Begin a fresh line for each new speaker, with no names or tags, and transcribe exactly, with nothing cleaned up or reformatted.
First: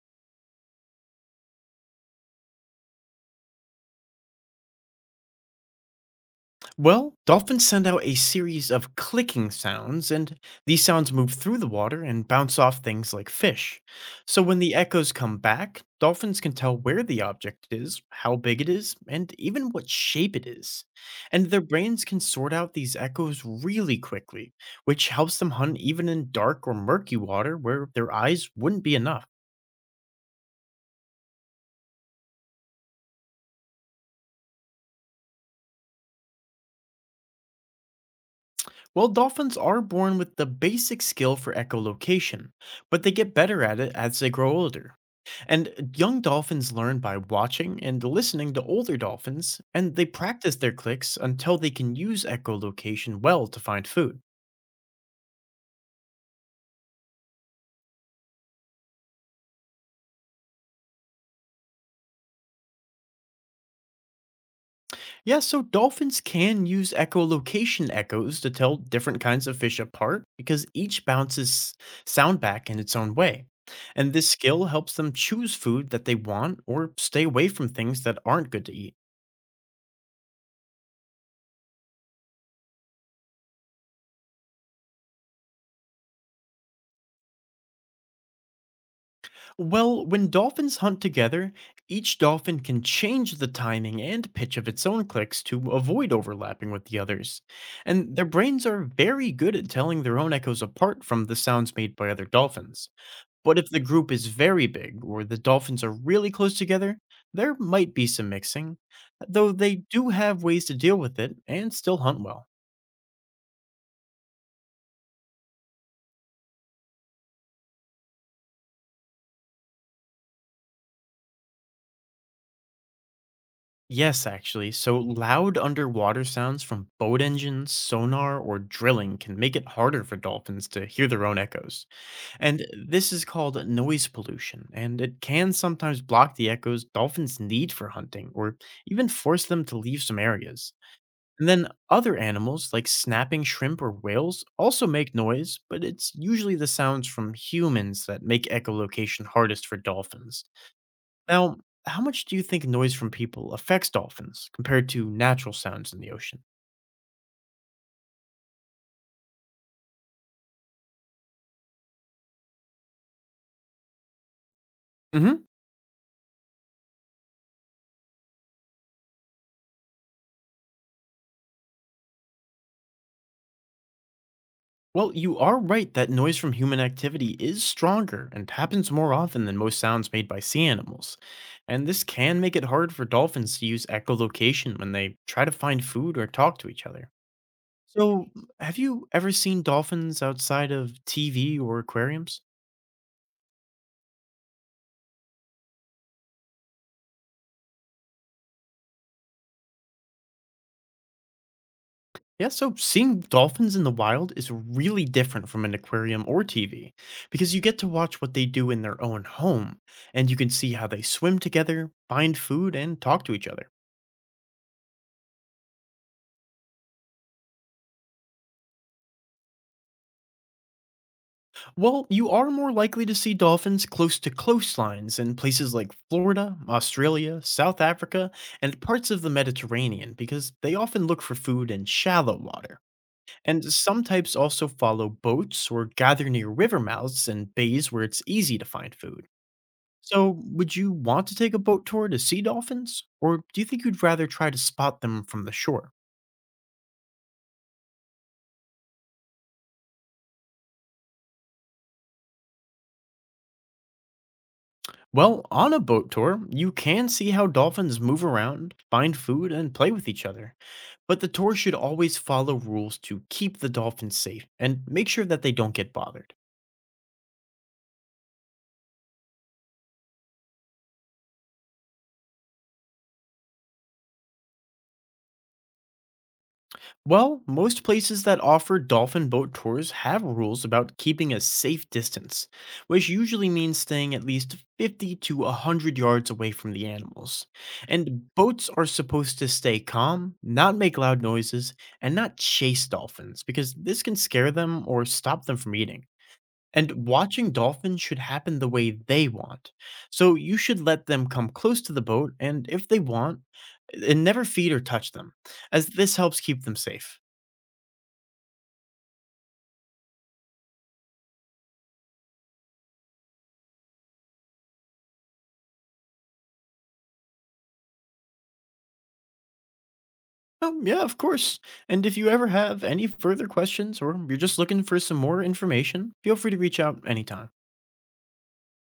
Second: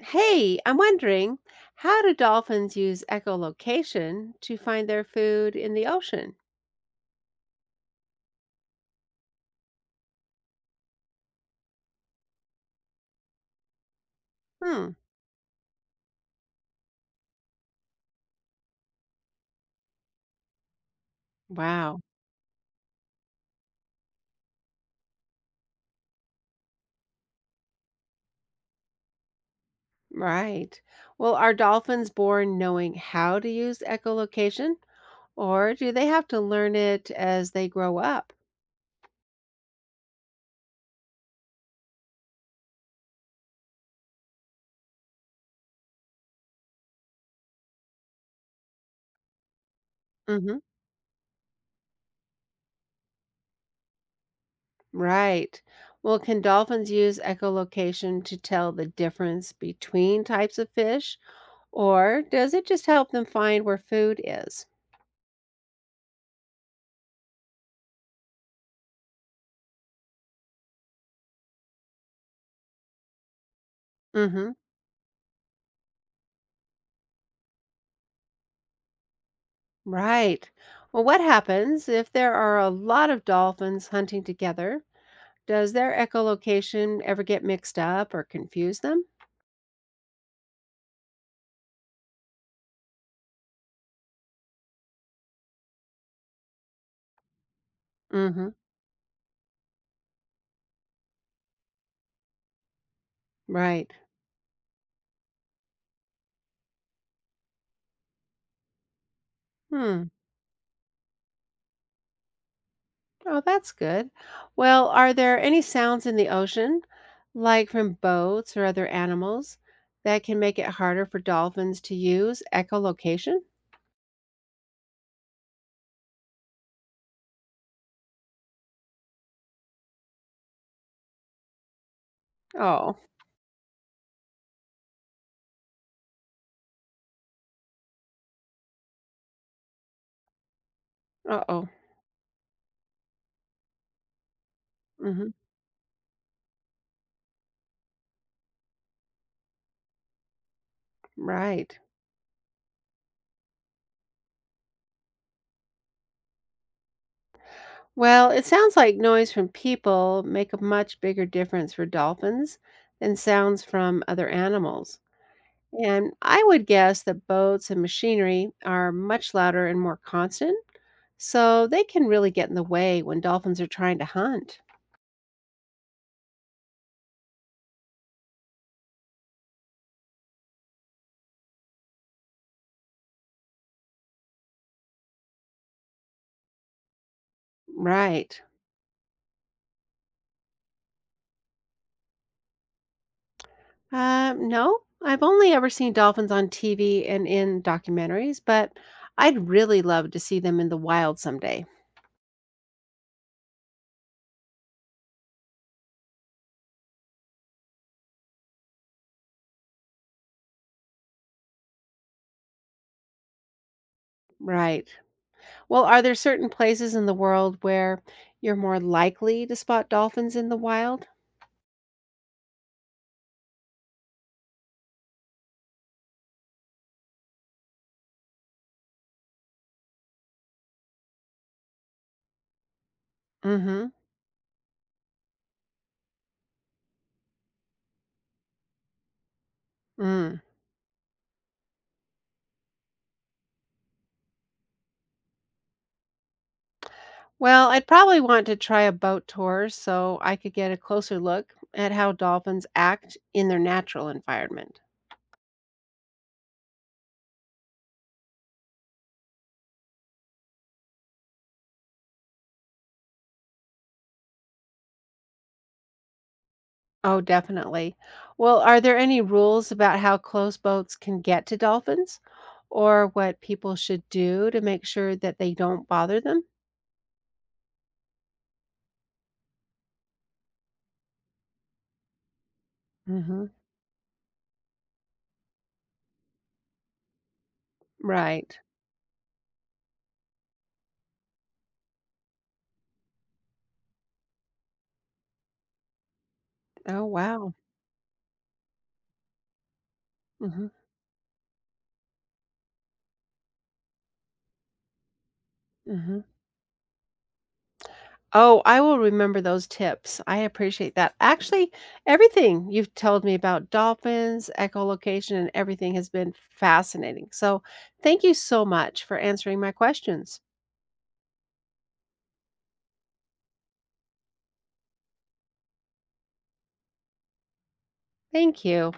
Hey, I'm wondering, how do dolphins use echolocation to find their food in the ocean?
Well, dolphins send out a series of clicking sounds, and these sounds move through the water and bounce off things like fish. So when the
Hmm.
echoes come back, dolphins can tell where the object is, how big it is, and even what shape it is. And their
Wow.
brains can sort out these echoes really quickly, which helps them hunt even in dark or murky water where their eyes wouldn't be enough.
Right. Well, are dolphins born knowing how to use echolocation, or do they have to learn it as they grow up?
Well, dolphins are born with the basic skill for echolocation, but they get better at it as they grow older. And young dolphins learn by watching and listening to older dolphins, and they practice
Mm-hmm.
their clicks until they can use echolocation well to find food.
Right. Well, can dolphins use echolocation to tell the difference between types of fish, or does it just help them find where food is?
Yeah, so dolphins can use echolocation echoes to tell different kinds of fish apart because each bounces sound back in its own way. And this
Mm-hmm.
skill helps them choose food that they want or stay away from things that aren't good to eat.
Right. Well, what happens if there are a lot of dolphins hunting together? Does their echolocation ever get mixed up or confuse them?
Well, when dolphins hunt together, each dolphin can change the timing and pitch of its own clicks to avoid overlapping with the others. And their
Mm-hmm.
brains are very good at telling their own echoes apart from the sounds made by other dolphins. But if the
Right.
group is very big or the dolphins are really close together, there might be some mixing, though they do
Hmm.
have ways to deal with it and still hunt well.
Oh, that's good. Well, are there any sounds in the ocean, like from boats or other animals, that can make it harder for dolphins to use echolocation?
Yes, actually. So loud underwater sounds from boat engines, sonar, or drilling can make it harder for dolphins to hear their own echoes. And
Oh,
this is called noise pollution, and it can sometimes block the echoes dolphins need for hunting or even force them to leave some areas. And then
uh-oh.
other animals like snapping shrimp or whales also make
Mm-hmm.
noise, but it's usually the sounds from humans that make echolocation hardest for dolphins. Now,
Right.
how much do you think noise from people affects dolphins compared to natural sounds in the ocean?
Well, it sounds like noise from people make a much bigger difference for dolphins than sounds from other animals.
Hmm.
And I would guess that boats and machinery are much louder and more constant, so they can really get in the way when dolphins are trying to hunt.
Well, you are right that noise from human activity is stronger and happens more often than most sounds made by sea animals. And this can make it hard for dolphins to use echolocation when they try to find food or talk to each other. So,
Right.
have you ever seen dolphins outside of T V or aquariums?
Uh, no, I've only ever seen dolphins on T V and in documentaries, but I'd really love to see them in the wild someday.
Yeah, so seeing dolphins in the wild is really different from an aquarium or T V because you get to watch what they do in their own home and you can see how they swim together, find food, and talk to each other.
Right. Well, are there certain places in the world where you're more likely to spot dolphins in the wild?
Well, you are more likely to see dolphins close to coastlines in places like Florida, Australia, South Africa, and parts of the Mediterranean because they often look for food in shallow water. And
Mhm.
some types also follow boats or gather near river mouths and bays where it's easy to find food. So,
Mm.
would you want to take a boat tour to see dolphins, or do you think you'd rather try to spot them from the shore?
Well, I'd probably want to try a boat tour so I could get a closer look at how dolphins act in their natural environment.
Well, on a boat tour, you can see how dolphins move around, find food, and play with each other. But the tour should always follow rules to keep the dolphins safe and make sure that they don't get bothered.
Oh, definitely. Well, are there any rules about how close boats can get to dolphins or what people should do to make sure that they don't bother them?
Well, most places that offer dolphin boat tours have rules about keeping a safe distance, which usually
Mhm.
means staying at least fifty to one hundred yards away from the animals. And
Right.
boats are supposed to stay calm, not make loud noises, and not chase dolphins because this can scare them or stop them from eating.
Oh,
And watching
wow.
dolphins should happen the way they want. So you
Mhm.
should let them come close to the boat, and if they want, and never feed or touch them, as this
Mhm.
helps keep them safe.
Oh, I will remember those tips. I appreciate that. Actually, everything you've told me about dolphins, echolocation, and everything has been fascinating. So, thank you so much for answering my questions.
Oh, yeah, of course. And if you ever have any further questions or you're just looking for some more information, feel free to reach out anytime.
Thank you.